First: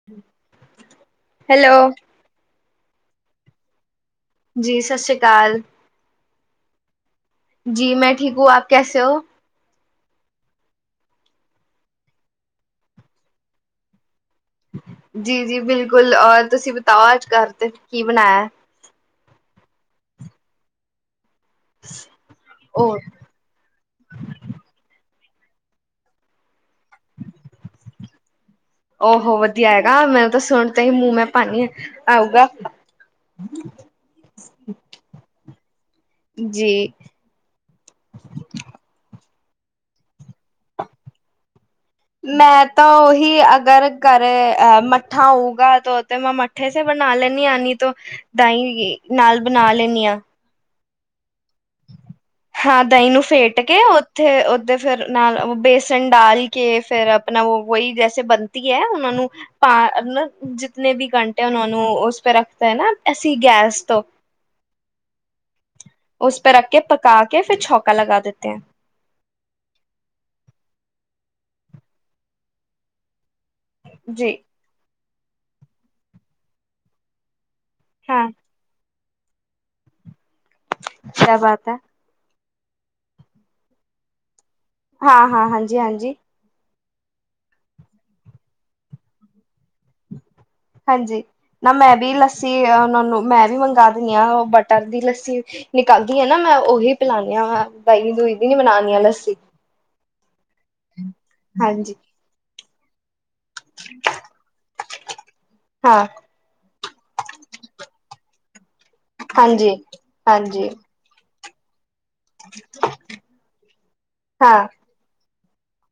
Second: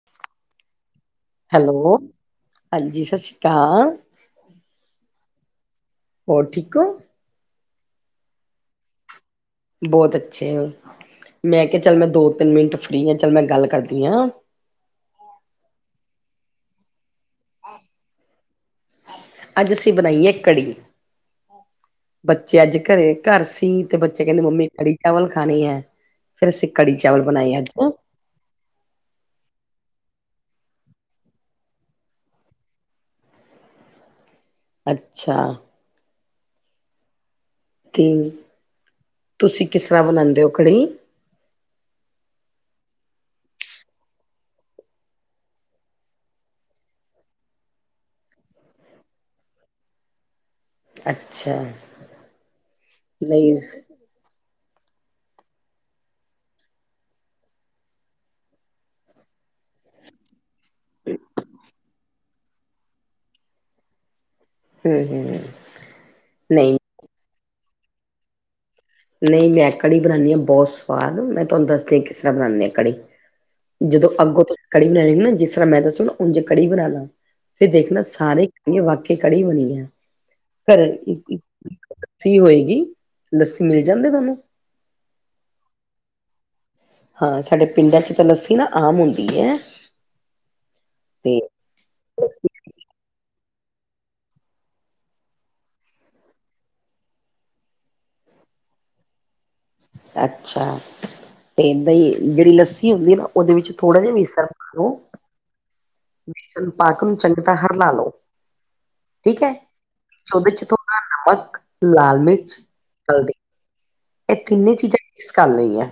[inaudible] Hello ਹਾਂਜੀ ਸਸੀਕਾਲ। ਜੀ ਸਸੀਕਾਲ। ਹੋਰ ਠੀਕ ਹੋ? ਜੀ ਮੈਂ ਠੀਕ ਹੂ ਆਪ ਕੈਸੇ ਹੋ? ਬਹੁਤ ਅੱਛੇ, ਮੈਂ ਕਿਹਾ ਚੱਲ ਮੈਂ ਦੋ- ਤਿੰਨ ਮਿੰਟ ਫ੍ਰਰੀ ਆ, ਚੱਲ ਮੈਂ ਗੱਲ ਕਰਦੀ ਆ। ਜੀ-ਜੀ ਬਿਲਕੁਲ ਔਰ ਤੁਸੀਂ ਬਤਾਓ ਅੱਜ ਘਰ ਤੇ ਕੀ ਬਣਾਇਆ? ਅੱਜ ਅਸੀਂ ਬਣਾਈਏ ਕੜੀ, ਬੱਚੇ ਅੱਜ ਉਹ ਘਰੇ ਘਰ ਸੀ, ਤੇ ਬੱਚੇ ਕਹਿੰਦੇ ਮੰਮੀ ਕੜੀ ਚਾਵਲ ਖਾਣੀ ਐ, ਫੇਰ ਅਸੀਂ ਕੜੀ ਚਾਵਲ ਬਣਾਈ ਅੱਜ ਉਹੋ ਵਧੀਆ ਹੈਗਾ, ਮੈਨੂੰ ਤਾਂ ਸੁਣ ਤੇ ਈ ਮੂੰਹ ਮੈਂ ਪਾਣੀ ਆਊਗਾ [inaudible] ਅੱਛਾ। ਜੀ। ਤੇ ਤੁਸੀਂ ਕਿਸ ਤਰ੍ਹਾਂ ਬਣਾਉਂਦੇ ਹੋ ਕੜੀ? ਮੈਂ ਤਾਂ ਉਹੀ ਅਗਰ ਘਰੇ ਅ ਮੱਠਾ ਹੋਊਗਾ ਤੇ ਮੈਂ ਮੱ ਵੈਸੇ ਬਣਾ ਲੈਂਦੀ ਆ ਨਹੀਂ ਤੋਂ ਦਾਈ ਨਾਲ ਬਣਾ ਲੈਂਦੀ ਆ। ਅੱਛਾ। ਹਾਂ ਦਹੀਂ ਨੂੰ ਨਹੀਂ ਫੇਟ ਕੇ ਉਥੇ ਓਦੇ ਫਿਰ ਨਾਲ ਬੇਸਨ ਡਾਲ ਕੇ ਫੇਰ ਆਪਣਾ ਵੋਹੀ ਜੈਸੇ ਬਣਤੀ ਐ ਉਹਨਾਂ ਨੂੰ ਪਾ ਜਿਤਨੇ ਵੀ ਘੰਟੇ ਉਹਨਾਂ ਨੂੰ ਉਸ ਪੇ ਰੱਖਤੇ ਏ ਨਾ ਅਸੀਂ ਗੈਸ ਤੋਂ ਹਮ-ਹਮ-ਹਮ। ਉਸਪੇ ਰੱਖ ਕੇ ਪਕਾ ਕੇ ਫਿਰ ਛੌਕਾ ਲਗਾ ਦੇਤੇ ਐ। ਨਹੀਂ ਮੈਂ ਕੜੀ ਬਣਾਦੀ ਆ ਬਹੁਤ ਸਵਾਦ, ਮੈਂ ਤੁਹਾਨੂੰ ਦੱਸਦੀ ਆ ਕਿਸ ਤਰ੍ਹਾਂ ਬਣਾਦੀ ਆ ਕੜੀ ਜਦੋਂ ਅੱਗੋਂ ਕੜੀ ਬਣਾਏਗੀ ਨਾ ਜਿਸ ਤਰ੍ਹਾਂ ਮੈਂ ਦੱਸੂ ਉਝ ਕੜੀ ਬਣਾ ਲਾਂ ਫਿਰ ਦੇਖਣਾ ਸਾਰੇ ਇਹ ਵਾਕੇ ਕੜੀ ਬਣੀ ਆ ਫ ਲੱਸੀ ਹੋਏਗੀ, ਲੱਸੀ ਮਿਲ ਜਾਂਦੀ ਤੁਹਾਨੂੰ? ਹਾਂ-ਹਾਂ, ਹਾਂਜੀ-ਹਾਂਜੀ। ਹਾਂ ਸਾਡੇ ਪਿੰਡਾਂ 'ਚ ਤਾਂ ਲੱਸੀ ਨਾ ਆਮ ਹੁੰਦੀ ਐ। ਹਾਂਜੀ, ਨਾ ਮੈਂ ਵੀ ਲੱਸੀ ਉਹਨਾਂ ਨੂੰ ਮੈਂ ਵੀ ਮੰਗਵਾ ਦਿੰਦੀ ਹਾਂ ਉਹ ਬਟਰ ਦੀ ਲੱਸੀ ਨਿਕਾਲ ਦੀ ਆ ਨਾ ਮੈਂ ਉਹੀ ਪਿਲਾਨੀ ਦਹੀਂ- ਦੂਈ ਦੀ ਨ ਬਣਾਣੀ ਆ ਲੱਸੀ। ਅੱਛਾ ਤੇ ਏਦਾ ਹਾਂਜੀ ਈ ਜਿਹੜੀ ਲੱਸੀ ਹੁੰਦੀ ਐ ਨਾ ਉਹਦੇ ਵਿੱਚ ਥੋੜਾ ਜਿਹਾ ਬੇਸਨ ਹਾਂ। ਬੇਸਨ ਪਾਕ ਨੂੰ ਉਹਨੂੰ ਚੰਗੀ ਤਾਂ ਹਰਲਾ ਲੋ ਠੀਕ ਐ ਹਾਂਜੀ ਉਹਦੇ ਚ ਹਾਂਜੀ ਨਮਕ, ਲਾਲ ਮਿਰਚ, ਹਲਦੀ, ਇਹ ਹਾਂ ਤਿੰਨੇ ਚੀਜ਼ਾਂ ਮਿਕਸ ਕਰ ਲਈਆਂ।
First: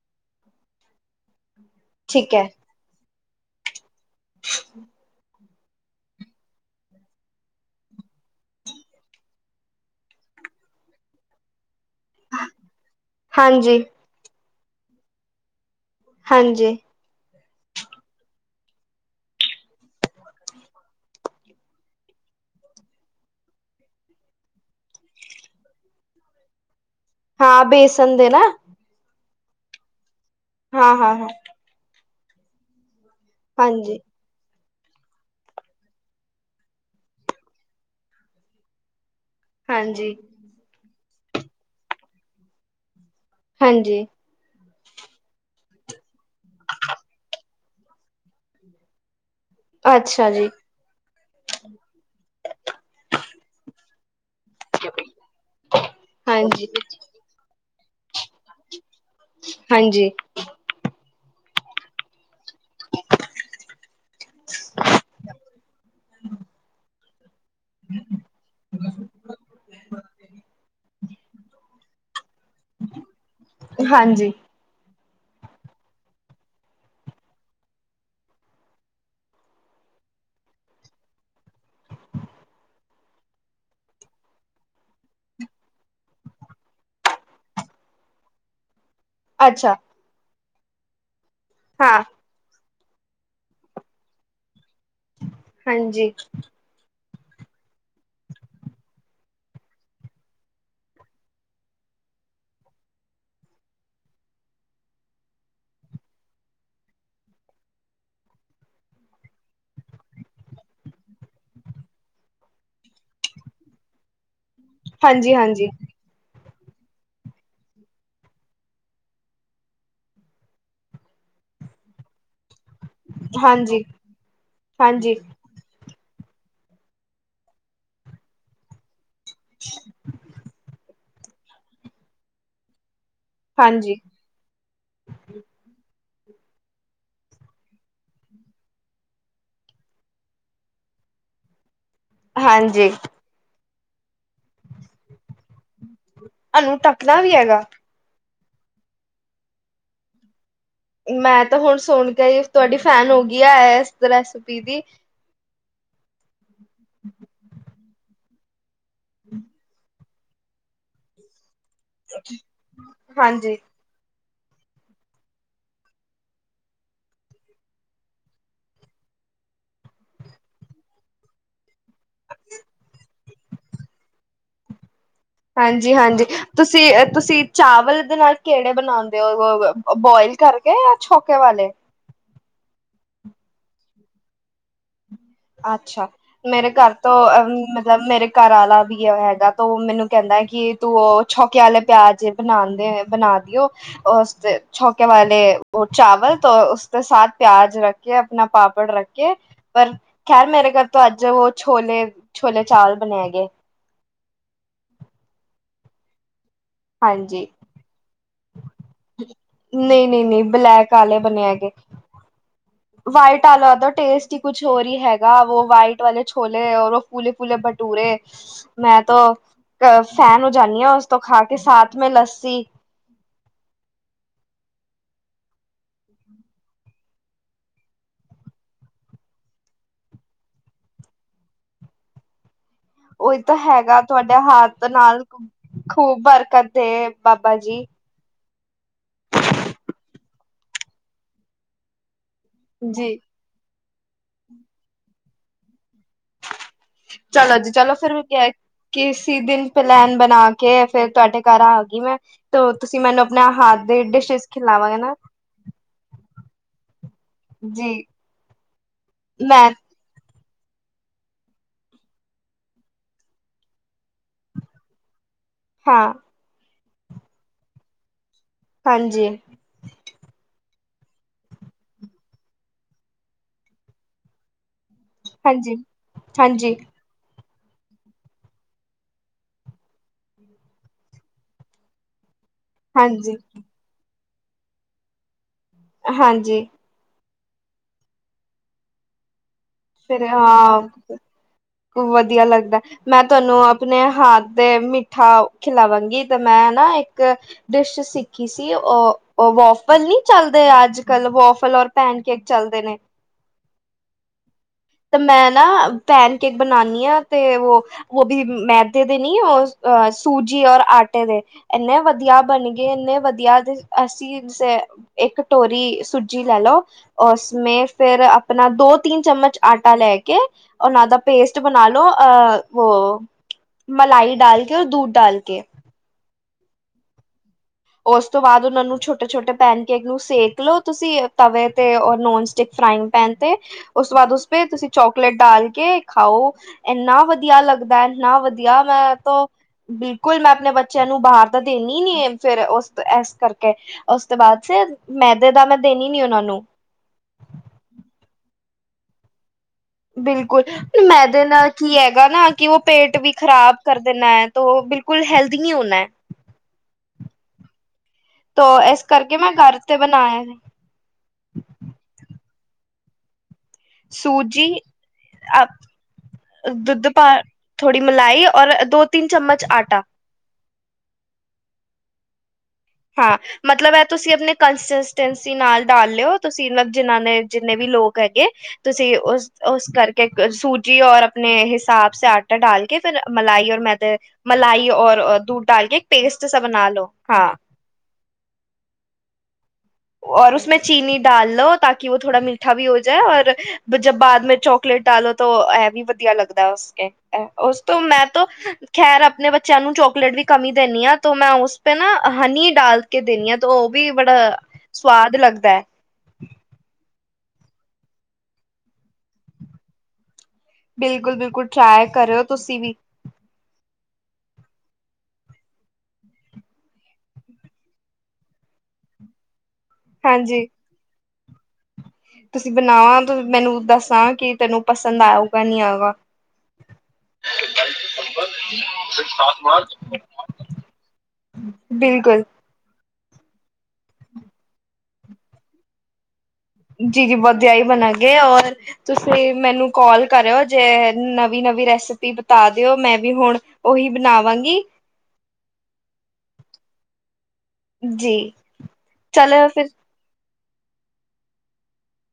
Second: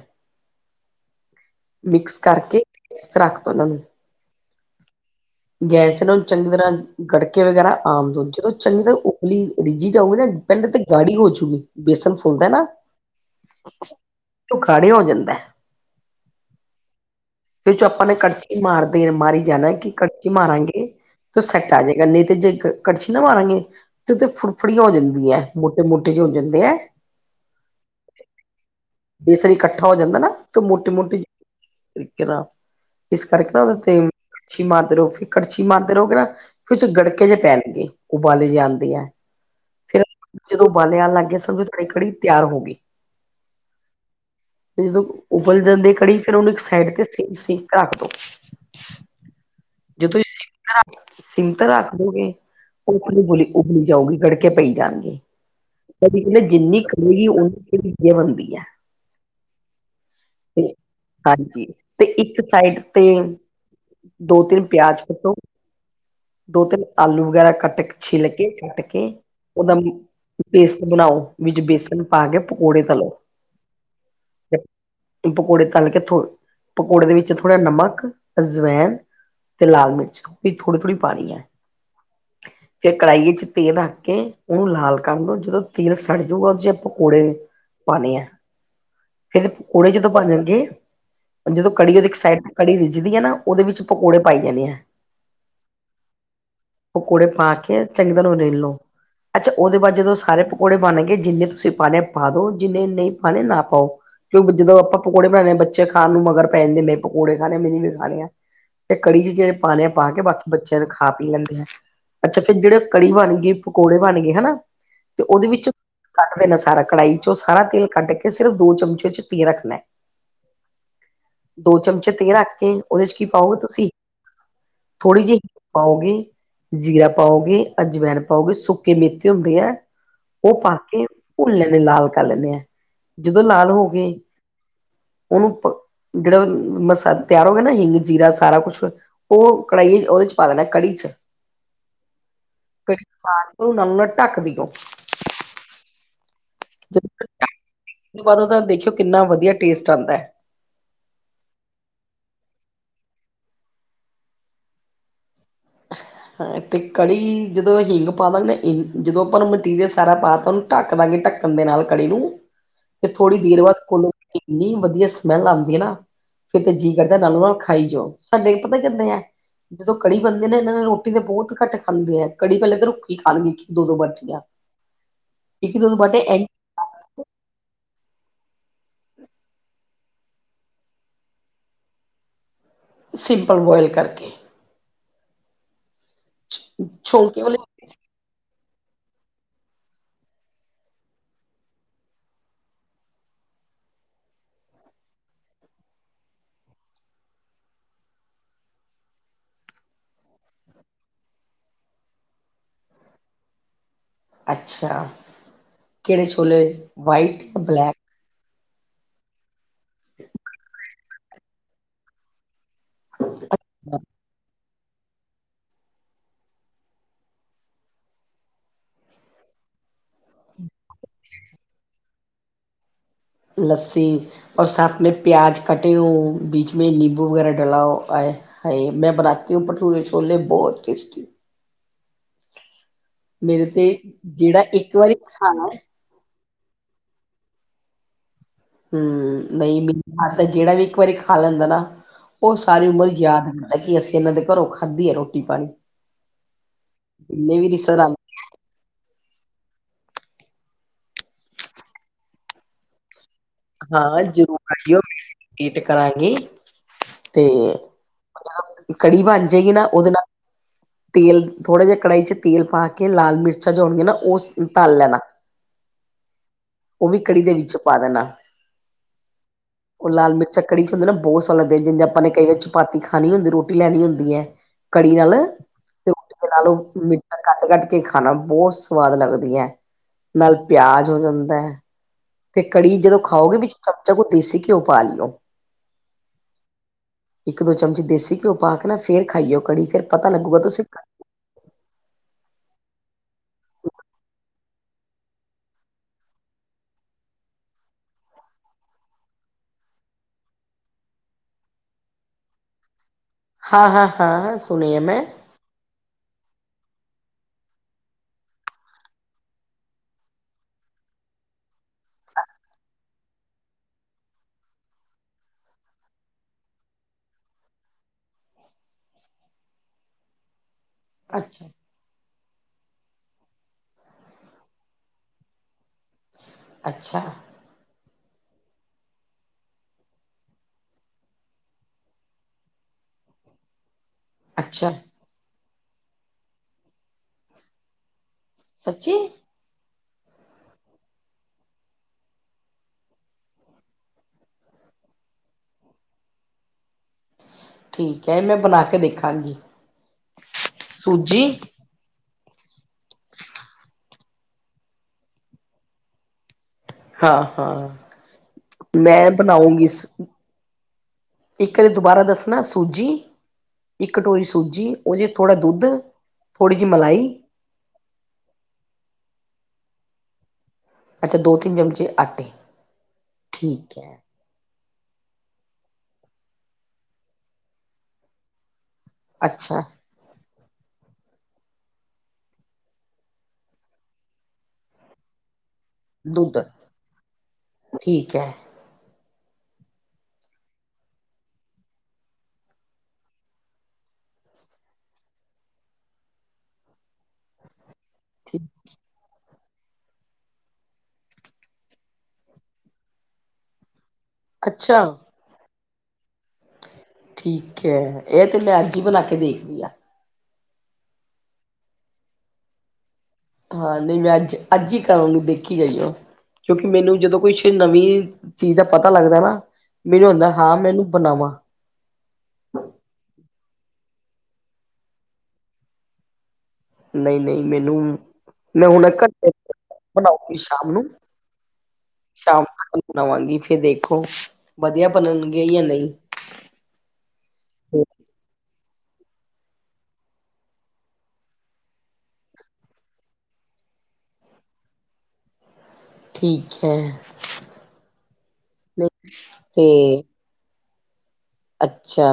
ਮਿਕਸ ਠੀਕ ਹੈ ਕਰਕੇ ਇਸ ਤਰ ਰੱਖ ਦੋ ਉਹਨਾਂ ਨੂੰ [inaudible] ਗੈਸ ਇਹਨਾਂ ਨੂੰ ਚੰਗੀ ਤਰ੍ਹਾਂ ਗੜਕੇ ਵਗੈਰਾ ਆਮ ਚੰਗੀ ਤਰ ਉਬਲੀ ਰਿੱਝੀ ਜਾਊਗੀ ਨਾ ਪਹਿਲੇ ਤੇ ਗਾੜੀ ਹੋਜੂਗੀ ਬੇਸਣ ਫੁੱਲਦਾ ਨਾ, ਹਾਂਜੀ ਖਾੜੇ ਹੋ ਜਾਂਦਾ ਐ। ਹਾਂਜੀ। ਫਿਰ ਜੋ ਆਪਾਂ ਨੇ ਕੜਛੀ ਮਾਰਦੇ ਮਾਰੀ ਜਾਣਾ ਕਿ ਕੜਛੀ ਮਾਰਾਂਗੇ ਤ ਸੈੱਟ ਆ ਜਾਏਗਾ, ਨਹੀਂ ਤੇ ਜੇ ਕੜਛੀ ਨਾ ਮਾਰਾਂਗੇ ਤੇ ਉਹਤੇ ਫੁੜਫੜੀਆ ਹੋ ਜਾਂਦੀ ਐ ਮੋਟੇ ਮੋਟੇ ਜਿਹੇ ਹੋ ਜਾਂਦੇ ਐ। ਹਾਂ ਬੇਸਨ ਦੇ ਨਾ ਬੇਸਣ ਇਕੱਠਾ ਹੋ ਜਾਂਦਾ ਨਾ ਤੇ ਹਾਂ ਹਾਂ ਮੋਟੀ-ਮੋਟੀ ਜੀ ਕਰਕੇ ਨਾ ਇਸ ਕਰਕੇ ਨਾ ਹਾਂ ਉਹਦੇ ਤੇ ਹਾਂਜੀ ਕੜਛੀ ਮਾਰਦੇ ਰਹੋ ਫ ਕੜਛੀ ਮਾਰਦੇ ਰਹੋਗੇ ਨਾ ਫਿਰ ਚ ਗੜਕੇ ਜੇ ਪੈਣਗੇ, ਉਬਾਲੀ ਜਾਂਦੀ ਐ। ਹਾਂਜੀ। ਜਦੋਂ ਬਾਲੇ ਆਣ ਲੱਗ ਗਏ ਸਮਝ ਤੇਰੀ ਕੜੀ ਤਿਆਰ ਹੋ ਗਈ। ਹਾਂਜੀ। ਜਦੋਂ ਉਬਲ ਜਾਂਦੀ ਕੜੀ ਫੇਰ ਉਹਨ ਸਾਈਡ ਸੀ ਰੱਖ ਦੋ [unintelligible] ਜੇ ਅੱਛਾ ਤੁਸੀਂ ਜੀ ਸਟੀਮ ਤੇ ਰੱਖ ਦੋਗੇ ਉਹ ਉਬਲੀ ਉਬਲੀ ਜਾਊਗੀ ਗੜਕ ਕੇ ਪਈ ਜਾਣਗੇ [inaudible] ਕਦੀ ਕਹਲੇ ਹਾਂਜੀ ਜਿੰਨੀ ਖੇਗੀ ਉਨੀ ਵਧੀਆ ਬਣਦੀ ਐ। ਹਾਂਜੀ। ਤੇ ਹਾਂਜੀ ਤੇ ਇੱਕ ਸਾਈਡ ਤੇ ਦੋ- ਤਿੰਨ ਪਿਆਜ਼ ਕੱਟੋ ਦੋ ਤਿੰਨ ਆਲੂ ਵਗੈਰਾ ਕੱਟ ਕੇ ਛਿੱਲ ਕੇ ਕੱਟ ਕੇ ਉਹਦਾ ਪੇਸਟ ਬਣਾਓ ਵਿੱਚ ਬੇਸਨ ਪਾ ਕੇ ਪਕੌੜੇ ਤਲੋ। ਹਾਂਜੀ। ਪਕੌੜੇ ਤਲ ਕੇ ਥੋ ਪਕੌੜੇ ਦੇ ਵਿੱਚ ਥੋੜ੍ਹਾ ਨਮਕ, ਅਜਵੈਣ ਫਿਰ ਲਾਲ ਮਿਰਚ ਵੀ ਥੋੜ੍ਹੀ-ਥੋੜੀ ਪਾਣੀ ਐਂ ਫਿਰ ਕੜਾਈਏ ਚ ਤੇਲ ਰੱਖ ਕੇ ਉਹਨੂੰ ਲਾਲ ਕਰਨ ਲੋ ਜਦੋਂ ਤੇਲ ਸੜ ਜਊਗਾ ਉਹ ਦੇ ਪਕੌੜੇ ਪਾਉਣੇ ਆ ਫਿਰ ਅੱਛਾ ਪਕੌੜੇ ਜਦੋਂ ਬਣ ਜਾਣਗੇ, ਜਦੋਂ ਕੜੀ ਹਾਂ ਉਹਦੀ ਇੱਕ ਸਾਈਡ ਕੜੀ ਰਿੱਝਦੀ ਆ ਨਾ ਉਹਦੇ ਵਿੱਚ ਪਕੌੜੇ ਪਾਈ ਜਾਂਣੇ ਐ। ਹਾਂਜੀ ਪਕੌੜੇ ਪਾ ਕੇ ਚੰਗੀ ਤਰ੍ਹਾਂ ਉਹਨੂੰ ਰਿੰਨ ਲੋ। ਅੱਛਾ ਉਹਦੇ ਬਾਅਦ ਜਦੋਂ ਸਾਰੇ ਪਕੌੜੇ ਬਣਗੇ ਜਿੰਨੇ ਤੁਸੀਂ ਪਾਉਣੇ ਪਾ ਦਿਓ ਜਿੰਨੇ ਨਹੀਂ ਪਾਉਣੇ ਨਾ ਪਾਓ। ਕਿਉਂਕ ਜਦੋਂ ਆਪਾਂ ਪਕੌੜੇ ਬਣਾਉਣੇ ਆ ਬੱਚੇ ਖਾਣ ਨੂੰ ਮਗਰ ਪੈ ਜਾਂਦੇ ਮੈਂ ਪਕੌੜੇ ਖਾਣੇ ਮੈਨੇ ਵੀ ਖਾਣੇ ਆ। ਤੇ ਕੜੀ ਚ ਜਿਹੜੇ ਪਾਣੇ ਪਾ ਕੇ ਬਾਕੀ ਬੱਚਿਆਂ ਨੂੰ ਖਾ ਪੀ ਲੈਂਦੇ ਆ। ਅੱਛਾ ਫਿਰ ਜਿਹੜੇ ਕੜੀ ਬਣ ਗਈ ਪਕੌੜੇ ਬਣ ਗਏ, ਹਨਾ। ਤੇ ਹਾਂਜੀ ਉਹਦੇ ਹਾਂਜੀ ਵਿੱਚੋਂ ਕੱਢ ਦੇਣਾ ਸਾਰਾ ਕੜਾਹੀ ਚ ਉਹ ਸਾਰਾ ਤੇਲ ਕੱਢ ਕੇ ਸਿਰਫ ਦੋ ਚਮਚੇ ਚ ਤੇ ਰੱਖਣਾ ਦੋ ਚਮਚੇ ਤੇਲ ਰੱਖ ਕੇ ਉਹਦੇ ਚ ਕੀ ਪਾਓਗੇ ਹਾਂਜੀ ਤੁਸੀਂ ਹਾਂਜੀ ਥੋੜ੍ਹੀ ਜਿਹੀ ਪਾਓਗੇ ਜ਼ੀਰਾ ਪਾਓਗੇ, ਅਜਵੈਣ ਪਾਓਗੇ, ਸੁੱਕੇ ਮੇਥੀ ਹੁੰਦੀ ਹੈ [inaudible] ਉਹ ਪਾ ਕੇ ਭੁੰਨ ਲੈਂਦੇ ਲਾਲ ਕਰ ਲੈਣੇਆ ਜਦੋਂ ਲਾਲ ਹੋ ਹਾਂਜੀ ਗਏ ਉਹਨੂੰ ਜਿਹੜਾ ਮਸ ਤਿਆਰ ਹੋ ਗਿਆ ਨਾ ਹਿੰਗ, ਜੀਰਾ ਸਾਰਾ ਕੁਛ ਉਹ ਕੜਾਈਏ ਉਹਦੇ ਚ ਪਾ ਦੇਣਾ ਕੜੀ ਚ ਹਾਂਜੀ [unintelligible] ਢੱਕ ਦਿਓ। ਇਹਨੂੰ ਢੱਕਣਾ ਵੀ ਜਦੋਂ ਹੈਗਾ? [unintelligible] ਦੇਖਿਓ ਕਿੰਨਾ ਵਧੀਆ ਟੇਸਟ ਆਉਂਦਾ ਐ। ਮੈਂ ਤਾਂ ਹੁਣ ਸੁਣ ਕੇ ਤੁਹਾਡੀ ਫੈਨ ਹੋ ਗਈ ਆ ਇਸ ਰੈਸਿਪੀ ਦੀ ਹਾਂ, ਤੇ ਕੜੀ ਜਦੋਂ ਹਿੰਗ ਪਾ ਦਾਂਗੇ ਨਾ ਜਦੋਂ ਆਪਾਂ ਨੂੰ ਮਟੀਰੀਅਲ ਸਾਰਾ ਪਾ ਤਾ ਉਹਨੂੰ ਢੱਕ ਦਾਂਗੇ ਢੱਕਣ ਦੇ ਨਾਲ ਕੜੀ ਨੂੰ ਤੇ ਥੋੜ੍ਹੀ ਹਾਂਜੀ ਦੇਰ ਬਾਅਦ ਖੋਲੋ ਇੰਨੀ ਵਧੀਆ ਸਮੈੱਲ ਆਂਦੀ ਏ ਨਾ ਫਿਰ ਤੇ ਜੀਅ ਕਰਦਾ ਨਾਲੋਂ-ਨਾਲ ਖਾਈ ਜਾਓ ਸਾਡੇ ਪਤਾ ਕਿੰਨੇ ਆ, ਜਦੋਂ ਕੜੀ ਬੰਦੇ ਨਾ ਇਹਨਾਂ ਨਾਲ ਰੋਟੀ ਬਹੁਤ ਘੱਟ ਖਾਂਦੇ ਆ ਕੜੀ ਪਹਿਲੇ ਤਾਂ ਰੁੱਖੀ ਖਾਣਗੇ ਦੋ-ਦੋ ਬਾਟੀਆਂ [inaudible] ਦੋ ਹਾਂਜੀ-ਹਾਂਜੀ ਬਾਟੀਆਂ ਇੰਝ ਤੁਸੀਂ-ਤੁਸੀਂ ਚਾਵਲੲ ਇਹ ਦੇ ਨਾਲ ਕਿਹੜੇ ਬਣਾਉਂਦੇ ਹੋ ਬੋਇਲ ਕਰਕੇ ਜਾਂ ਛੋਕੇ ਵਾਲੇ? ਸਿੰਪਲ ਬੋਆਇਲ ਕਰਕੇ। ਅੱਛਾ, ਮੇਰੇ ਘਰ ਤੋਂ ਛੋਂਕੇ ਅਮ ਵਾਲੇ ਮਤਲਬ, ਮੇਰੇ ਘਰ ਆ ਵੀ ਹੈਗਾ ਤਾਂ ਉਹ ਮੈਨੂੰ ਕਹਿੰਦਾ ਕਿ ਤੂੰ ਉਹ ਛੌਕੇ ਆਲੇ ਪਿਆਜ ਬਣਾਂਦੇ ਬਣਾ ਦਿਓ। ਉਸ ਤੇ ਛੌਕੇ ਵਾਲੇ ਚਾਵਲ ਤੋਂ ਉਸ ਸੇ ਸਾਥ ਪਿਆਜ ਰੱਖ ਕੇ ਆਪਣਾ ਪਾਪੜ ਰੱਖ ਕੇ ਪਰ ਖੈਰ ਮੇਰੇ ਘਰ ਤੋਂ ਅੱਜ ਉਹ ਛੋਲੇ- ਛੋਲੇ ਚਾਵਲ ਬਣੇ ਹੈ ਗਏ। ਅੱਛਾ! ਕਿਹੜੇ ਛੋਲੇ ਵਾਈਟ ਜਾਂ ਬਲੈਕ? ਨਹੀਂ-ਨਹੀਂ-ਨਹੀਂ ਬਲੈਕ ਆਲੇ ਬਣੇ ਹੈਗੇ। ਵਾਈਟ ਆਲਿਆ ਦਾ ਟੇਸਟ ਈ ਕੁਛ ਹੋਰੀ ਹੈਗਾ ਵੋ ਵਾਈਟ ਵਾਲੇ ਛੋਲੇ ਔਰ ਵੋ ਫੂਲੇ-ਫੂਲੇ ਬਟੂਰੇ। ਮੈਂ ਤੋਂ ਫੈਨ ਹੋ ਜਾਨੀ ਆਂ ਉਸ ਤੋਂ ਖਾ ਕੇ ਸਾਥ ਮੈਂ ਲੱਸੀ। ਲੱਸੀ ਫਿਰ ਸਾਥ ਮੈਂ ਪਿਆਜ਼ ਕੱਟੇ ਓ, ਬੀਚ ਮੈਂ ਨਿੰਬੂ ਵਗੈਰਾ ਡਲਾ ਓ ਆਏ- ਹਾਏ, ਮੈਂ ਬਣਾਤੀ ਹੂੰ ਭਠੂਰੇ-ਛੋਲੇ ਬਹੁਤ ਟੇਸਟੀ। ਉਹੀ ਤਾਂ ਮੇਰੇ ਤੇ ਹੈਗਾ ਤੁਹਾਡੇ ਜਿਹੜਾ ਹੱਥ ਇੱਕ ਵਾਰੀ ਨਾਲ ਖਾਣਾ ਖ-ਖੂਬ ਬਰਕਤ ਏ ਬਾਬਾ ਜੀ। ਹਮ, ਨਹੀਂ ਮੈਨੂੰ ਹੱਥ ਜਿਹੜਾ ਵੀ ਇੱਕ ਵਾਰੀ ਖਾ ਲੈਂਦਾ ਨਾ ਉਹ ਸਾਰੀ ਉਮਰ ਜੀ ਯਾਦ ਅਸੀਂ ਇਹਨਾਂ ਦੇ ਘਰੋਂ ਖਾਧੀ ਆ ਰੋਟੀ-ਪਾਣੀ। ਚੱਲ ਅੱਜ ਚੱਲ ਰਿਸ਼ਤੇਦਾਰ ਫਿਰ ਹੋ ਕਿਹਾ ਕਿਸੀ ਦਿਨ ਪਲੈਨ ਬਣਾ ਕੇ ਫੇਰ ਤੁਹਾਡੇ ਘਰ ਆ ਗਈ ਮੈਂ। ਤੇ ਉਦੋਂ ਤੁਸੀਂ ਮੈਨੂੰ ਆਪਣੇ ਹੱਥ ਆਂਦੇ ਦੇ ਹਾਂ ਡਿਸ਼ਿਸ ਜ਼ਰੂਰ ਖਲਾਵਾਂਗੇ ਆਇਓ ਨਾ ਵੇਟ ਕਰਾਂਗੇ [inaudible] ਤੇ ਜੀ [inaudible] ਕੜ੍ਹੀ ਮੈਂ ਜਾਏਗੀ ਨਾ ਉਹਦੇ ਨਾਲ ਤੇਲ ਥੋੜ੍ਹਾ ਜੇਆ ਕੜਾਹੀ 'ਚ' ਤੇਲ ਪਾ ਕੇ ਲਾਲ ਮਿਰਚਾਂ ਜੋ ਹੋਣਗੀਆਂ ਨਾ ਓਸ ਤਲ ਲੈਣਾ। ਹਾਂ ਉਹ ਵੀ ਕੜ੍ਹੀ ਦੇ ਵਿੱਚ ਪਾ ਦੇਣਾ। ਹਾਂਜੀ। ਉਹ ਲਾਲ ਮਿਰਚਾਂ ਕੜ੍ਹੀ 'ਚ' ਹੁੰਦੇ ਨਾ ਬਹੁਤ ਸਵਾਦ ਲੱਗਦੇ ਜਿੰਦੇ ਆਪਾਂ ਨੇ ਕਈ ਵਾਰ ਚਪਾਤੀ ਖਾਣੀ ਹੁੰਦੀ ਐ ਰੋਟੀ ਲੈਣੀ ਹੁੰਦੀ ਐ। ਕੜ੍ਹੀ ਨਾਲ ਹਾਂਜੀ ਤੇ ਰੋਟੀ ਦੇ ਨਾਲ ਹਾਂਜੀ ਉਹ ਮਿ ਕੱਟ-ਕੱਟ ਕੇ ਖਾਣਾ ਬਹੁਤ ਸੁਆਦ ਲੱਗਦੀ ਐ ਨਾਲ ਪਿਆਜ ਹੋ ਜਾਂਦਾ। ਤੇ ਕੜ੍ਹੀ ਜਦੋਂ ਹਾਂਜੀ ਖਾਓਗੇ ਵਿੱਚ ਚਮਚਾ ਕੁ ਦੇਸੀ ਘਿਓ ਪਾ ਲਓ। ਹਾਂਜੀ। ਇੱਕ-ਦੋ ਚਮਚੀ ਦੇਸੀ ਘਿਓ ਪਾ ਕੇ ਨਾ ਫਿਰ ਖਾਈਓ ਕੜ੍ਹੀ। ਫਿਰ ਹਾਂ, ਵਧੀਆ ਲੱਗਦਾ। ਮੈਂ ਤੁਹਾਨੂੰ ਆਪਣੇ ਹਾੱਥ ਦੇ ਮਿੱਠਾ ਖਿਲਾਵਾਂਗੀ ਤੇ ਮੈਂ ਨਾ ਇੱਕ ਡਿੱਸ਼ ਸਿੱਖੀ ਸੀ ਅਅ ਵੋਫਲ ਨੀ ਚੱਲਦੇ ਅੱਜ-ਕੱਲ੍ਹ ਵੋਫਲ ਔਰ ਪੈਨ ਕੇਕ ਚੱਲਦੇ ਨੇ। ਹਾਂ-ਹਾਂ-ਹਾਂ। ਤੇ ਮੈਂ ਨਾ ਪੈਨ ਕੇਕ ਬਣਾਨੀ ਆਂ ਤੇ ਉਹ ਉਹ ਵੀ ਮੈਦੇ ਦੇ ਨੀ ਉਹ ਅਹ ਸੂਜੀ ਔਰ ਆਟੇ ਦੇ। ਇੰਨੇ ਵਧੀਆ ਬਣ ਗਏ ਇੰਨੇ ਵਧੀਆ ਤੁ ਅਸੀਂ ਸ ਇੱਕ ਟੋਰੀ ਸੂਜੀ ਲੈ ਲੋੋ। ਉਸ ਮੇ ਫਿਰ ਆਪਣਾ ਦੋ- ਤੀਨ ਚੱਮਚ ਆਟਾ ਲੈ ਕੇ ਉਹਨਾਂ ਦਾ ਪੇਸਟ ਅੱਛਾ ਬਣਾ ਲੋ ਅਅ ਵੋ ਮਲਾਈ ਡਾਲ ਕੇ ਔਰ ਦੂਧ ਡਾਲ ਕੇ। ਅੱਛਾ। ਉਸ ਤੋਂ ਬਾਅਦ ਉਹਨਾਂ ਨੂੰ ਛੋਟੇ-ਛੋਟੇ ਪੈਨਕੇਕ ਨੂੰ ਸੇਕ ਲਓ ਤੁਸੀਂ ਤਵੇ ਤੇ ਔਰ ਨੋਨ ਸਟਿੱਕ ਫਰਾਇੰਗ ਪੈਨ ਤੇ ਉਸ ਤੋਂ ਬਾਅਦ ਉਸ ਫਿਰ ਤੁਸੀਂ ਅੱਛਾ ਚੋਕਲੇਟ ਡਾਲ ਕੇ ਖਾਓ, ਇੰਨਾ ਵਧੀਆ ਲੱਗਦਾ, ਇੰਨਾ ਵਧੀ ਆ ਮੈਂ ਸੱਚੀ ਤੋ, ਬਿਲਕੁਲ ਮੈਂ ਆਪਣੇ ਬੱਚਿਆਂ ਨੂੰ ਬਾਹਰ ਦਾ ਦੇਂਨੀ ਨਈਂ। ਫਿਰ ਉਸ ਐਸ ਕਰਕੇ ਉਸ ਤੋਂ ਬਾਅਦ ਫਿਰ ਮੈਦੇ ਦਾ ਮੈਂ ਦੇਂਨੀ ਨੀ ਉਹਨਾਂ ਨੂੰ। ਠੀਕ ਐ, ਇਹ ਮੈਂ ਬਣਾ ਕੇ ਦੇਖਾਂਗੀ। ਬਿਲਕੁਲ, ਸੂਜੀ ਮੈਦੇ ਨਾਲ ਕੀ ਹੈਗਾ ਨਾ ਕਿ ਉਹ ਪੇਟ ਵੀ ਖ਼ਰਾਬ ਕਰ ਦਿੰਨਾ ਤੋ ਬਿਲਕੁਲ ਹੈਲਦੀ ਨਹੀਂ ਹੋਨਾਂ। ਹਾਂ -ਹਾਂ, ਤੋ ਇਸ ਮੈਂ ਕਰਕੇ ਘਰ ਬਣਾਉਂਗੀ ਤੇ ਸ ਬਣਾਇਆ ਹੈ। ਇੱਕ ਆਰੀ ਦੁਬਾਰਾ ਦੱਸਣਾ ਸੂਜੀ ਇੱਕ ਕਟੋਰੀ ਸੂਜੀ, ਉਹਦੇ 'ਚ ਥੋੜ੍ਹਾ ਦੁੱਧ, ਥੋੜ੍ਹੀ ਜੀ ਮਲਾਈ। ਥੋੜੀ ਮਲਾਈ ਔਰ ਦੋ- ਤਿੰਨ ਚਮਚ ਆਟਾ। ਅੱਛਾ, ਦੋ -ਤਿੰਨ ਚਮਚੇ ਆਟੇ। ਹਾਂ, ਮਤਲਬ ਠੀਕ ਇਹ ਹੈ ਤੁਸੀਂ ਆਪਣੇ ਕਲਸਸ ਨਾਲ ਡਾਲ ਲਿਓ, ਤੁਸੀਂ ਜਿਨਾਂ ਦੇ ਜਿੰਨੇ ਵੀ ਲੋਕ ਹੈਗੇ ਤੁਸੀਂ ਅੱਛਾ ਉਸ-ਉਸ ਕਰਕੇ ਸੂਜੀ ਔਰ ਆਪਣੇ ਹਿਸਾਬ ਸੇ ਆਟਾ ਡਾਲ ਕੇ ਫਿਰ ਮਲਾਈ ਔਰ ਮੈਦੇ ਮਲਾਈ ਔ ਦੂਧ ਡਾਲ ਕੇ ਇੱਕ ਪੇਸਟ ਦੁੱਧ ਸਾ ਬਣਾ ਲੋ ਹਾਂ। ਠੀਕ ਹੈ। ਔਰ ਉਸ ਮੇ ਚੀਨੀ ਡਾਲ ਲੋੋ ਤਾਂਕਿ ਉਹ ਥੋੜਾ ਮੀਠਾ ਵੀ ਹੋ ਜਾਏ ਔਰ ਜਬ ਬਾਅਦ ਮੇ ਚੌਕ ਚਕਲੇਟ ਡਾਲੋ ਤੋ ਇਹ ਵੀ ਵਧੀਆ ਲੱਗਦਾ ਉਸਕੇ ਉਸ ਤੋਂ ਮੈਂ ਤਾਂ ਠੀ ਖੈਰ ਆਪਣੇ ਬੱ ਚਿਆਂ ਨੂੰ ਚੋਕਲੇਟ ਵੀ ਕਮੀ ਦੇਨੀ ਆਂ ਤੋ ਮੈਂ ਉਸ ਪੇ ਨਾ ਹਨੀ ਡਾਲ ਕੇ ਦੇਂਨੀ ਹਾਂ ਤੇ ਉਹ ਵੀ ਬੜਾ ਅੱਛਾ ਸਵਾਦ ਲੱਗਦਾ ਹੈ। ਠੀਕ ਹੈ, ਇਹ ਤੇ ਮੈਂ ਅੱਜ ਹੀ ਬਣਾ ਕੇ ਦੇਖਦੀ ਆਂ। ਬਿਲਕੁਲ-ਬਿਲਕੁਲ ਟਰਾਈ ਕਰਿਓ ਤੁਸੀਂ ਵੀ। ਹਾਂ, ਨਹੀਂ ਮੈਂ ਅੱਜ, ਅੱਜ ਹੀ ਕਰਾਂਗੀ ਦੇਖੀ ਜਾਈਓ ਕਿਉਂਕਿ ਮੈਨੂੰ ਜਦੋਂ ਕੁਛ ਨਵੀਂ ਚੀਜ਼ ਦਾ ਪਤਾ ਲੱਗਦਾ ਨਾ ਮੈਨੂੰ ਆਉਦਾ ਹਾਂਜੀ ਹਾਂ ਮੈਂ ਇਹਨੂੰ ਬਣਾਵਾਂ। ਤੁਸੀਂ ਬਣਾਵਾਂ ਮੈਨੂੰ ਦੱਸਾਂ ਕਿ ਤੈਨੂੰ ਪਸੰਦ ਆਊਗਾ ਨਹੀਂ ਆਊਗਾ। ਨਹੀਂ-ਨਹੀਂ ਮੈਨੂੰ ਮੈਂ ਹੁਣ ਘੰਟੇ ਤੱਕ ਬਣਾਉਗੀ ਸ਼ਾਮ ਨੂੰ ਬਿਲਕੁਲ ਸ਼ਾਮ ਨੂੰ ਬਣ ਆਵਾਂਗੀ ਫਿਰ ਦੇਖੋ ਵਧੀਆ ਬਣਨਗੇ ਜਾਂ ਨਹੀਂ। ਜੀ-ਜੀ ਵਧੀਆ ਹੀ ਬਣਾ ਗੇ ਔਰ ਤੁਸੀਂ ਮੈਨੂੰ ਕਾਲ ਕਰਿਓ ਜੇ ਨਵੀਂ-ਨਵੀਂ ਰੈਸਪੀ ਬਿਤਾ ਦਿਓ ਮੈਂ ਵੀ ਹੁਣ ਉਹੀ ਬਣਾਵਾਂ ਗੀ। ਠੀਕ ਹੈ ਜੀ ਨਹੀਂ ਚਲੋ 'ਤੇ ਫਿਰ ਅੱਛਾ,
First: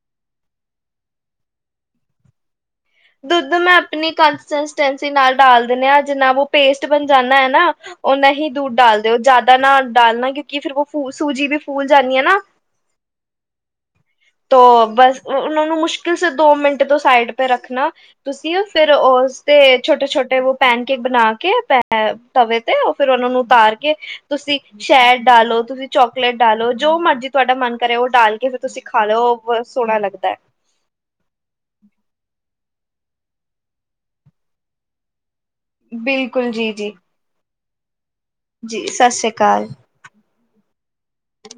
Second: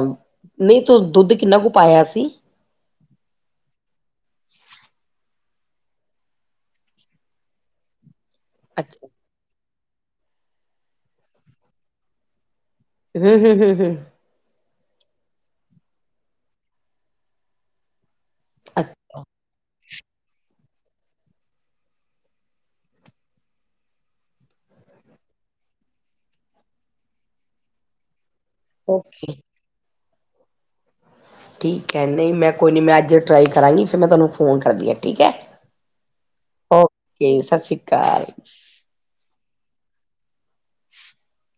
ਨਹੀਂ ਤੂੰ ਦੁੱਧ ਕਿੰਨਾ ਕੁ ਪਾਇਆ ਸੀ? ਦੁੱਧ ਮੈਂ ਆਪਣੀ ਕੰਸਿਸਟੈਂਸੀ ਨਾਲ ਡਾਲ ਦਿੰਨਾ ਹਾਂ ਜਿੰਨਾ ਵੋ ਪੇਸਟ ਬਣ ਜਾਂਨਾ ਹੈ ਨਾ ਉਹਨਾਂ ਹੀ ਦੂਧ ਡਾਲ ਅੱਛਾ ਦਿਓ ਜ਼ਿਆਦਾ ਨਾ ਡਾਲਣਾ ਕਿਉਂਕਿ ਫਿਰ ਉਹ ਫੂ ਸੂਜੀ ਵੀ ਫੂਲ ਜਾਂਦੀ ਆ ਨਾ। ਹਮ-ਹਮ, ਹਮ-ਹਮ। ਤੋ ਬਸ ਉਹਨਾਂ ਨੂੰ ਮੁਸ਼ਕਿਲ ਸੇ ਦੋ ਮਿੰਟ ਤੋਂ ਸਾਈਡ ਪੇ ਰੱਖਣਾ ਤੁਸੀਂ ਫਿਰ ਅੱਛਾ ਉਸਤੇ ਛੋਟੇ-ਛੋਟੇ ਵੋ ਪੈਨ ਕੇਕ ਬਣਾ ਕੇ ਪ ਤਵੇ 'ਤੇ ਉਹ ਫਿਰ ਉਹਨਾਂ ਨੂੰ ਉਤਾਰ ਕੇ ਤੁਸੀਂ ਸ਼ਹਿਦ ਡਾਲੋ, ਤੁਸੀਂ ਚੋਕਲੇਟ ਡਾਲੋ, ਜੋ ਮਰਜ਼ੀ ਤੁਹਾਡਾ ਮਨ ਕਰੇ ਉਹ ਡਾਲ ਕੇ ਫਿਰ ਤੁਸੀਂ ਖਾ ਓਕੇ ਲਓ ਸੋਹਣਾ ਲੱਗਦਾ ਹੈ। ਠੀਕ ਹੈ, ਨਹੀਂ ਮੈਂ ਕੋਈ ਨਹੀਂ ਮੈਂ ਅੱਜ ਟਰਾਈ ਕਰਾਂਗੀ ਫਿਰ ਮੈਂ ਤੁਹਾਨੂੰ ਫੋਨ ਕਰਦੀ ਹਾਂ ਠੀਕ ਹੈ। ਬਿਲਕੁਲ, ਜੀ-ਜੀ। ਤੇ ਸਸ੍ਰੀ ਕਾਲ। ਜੀ ਸਸ਼੍ਰੀ ਕਾਲ। [inaudible]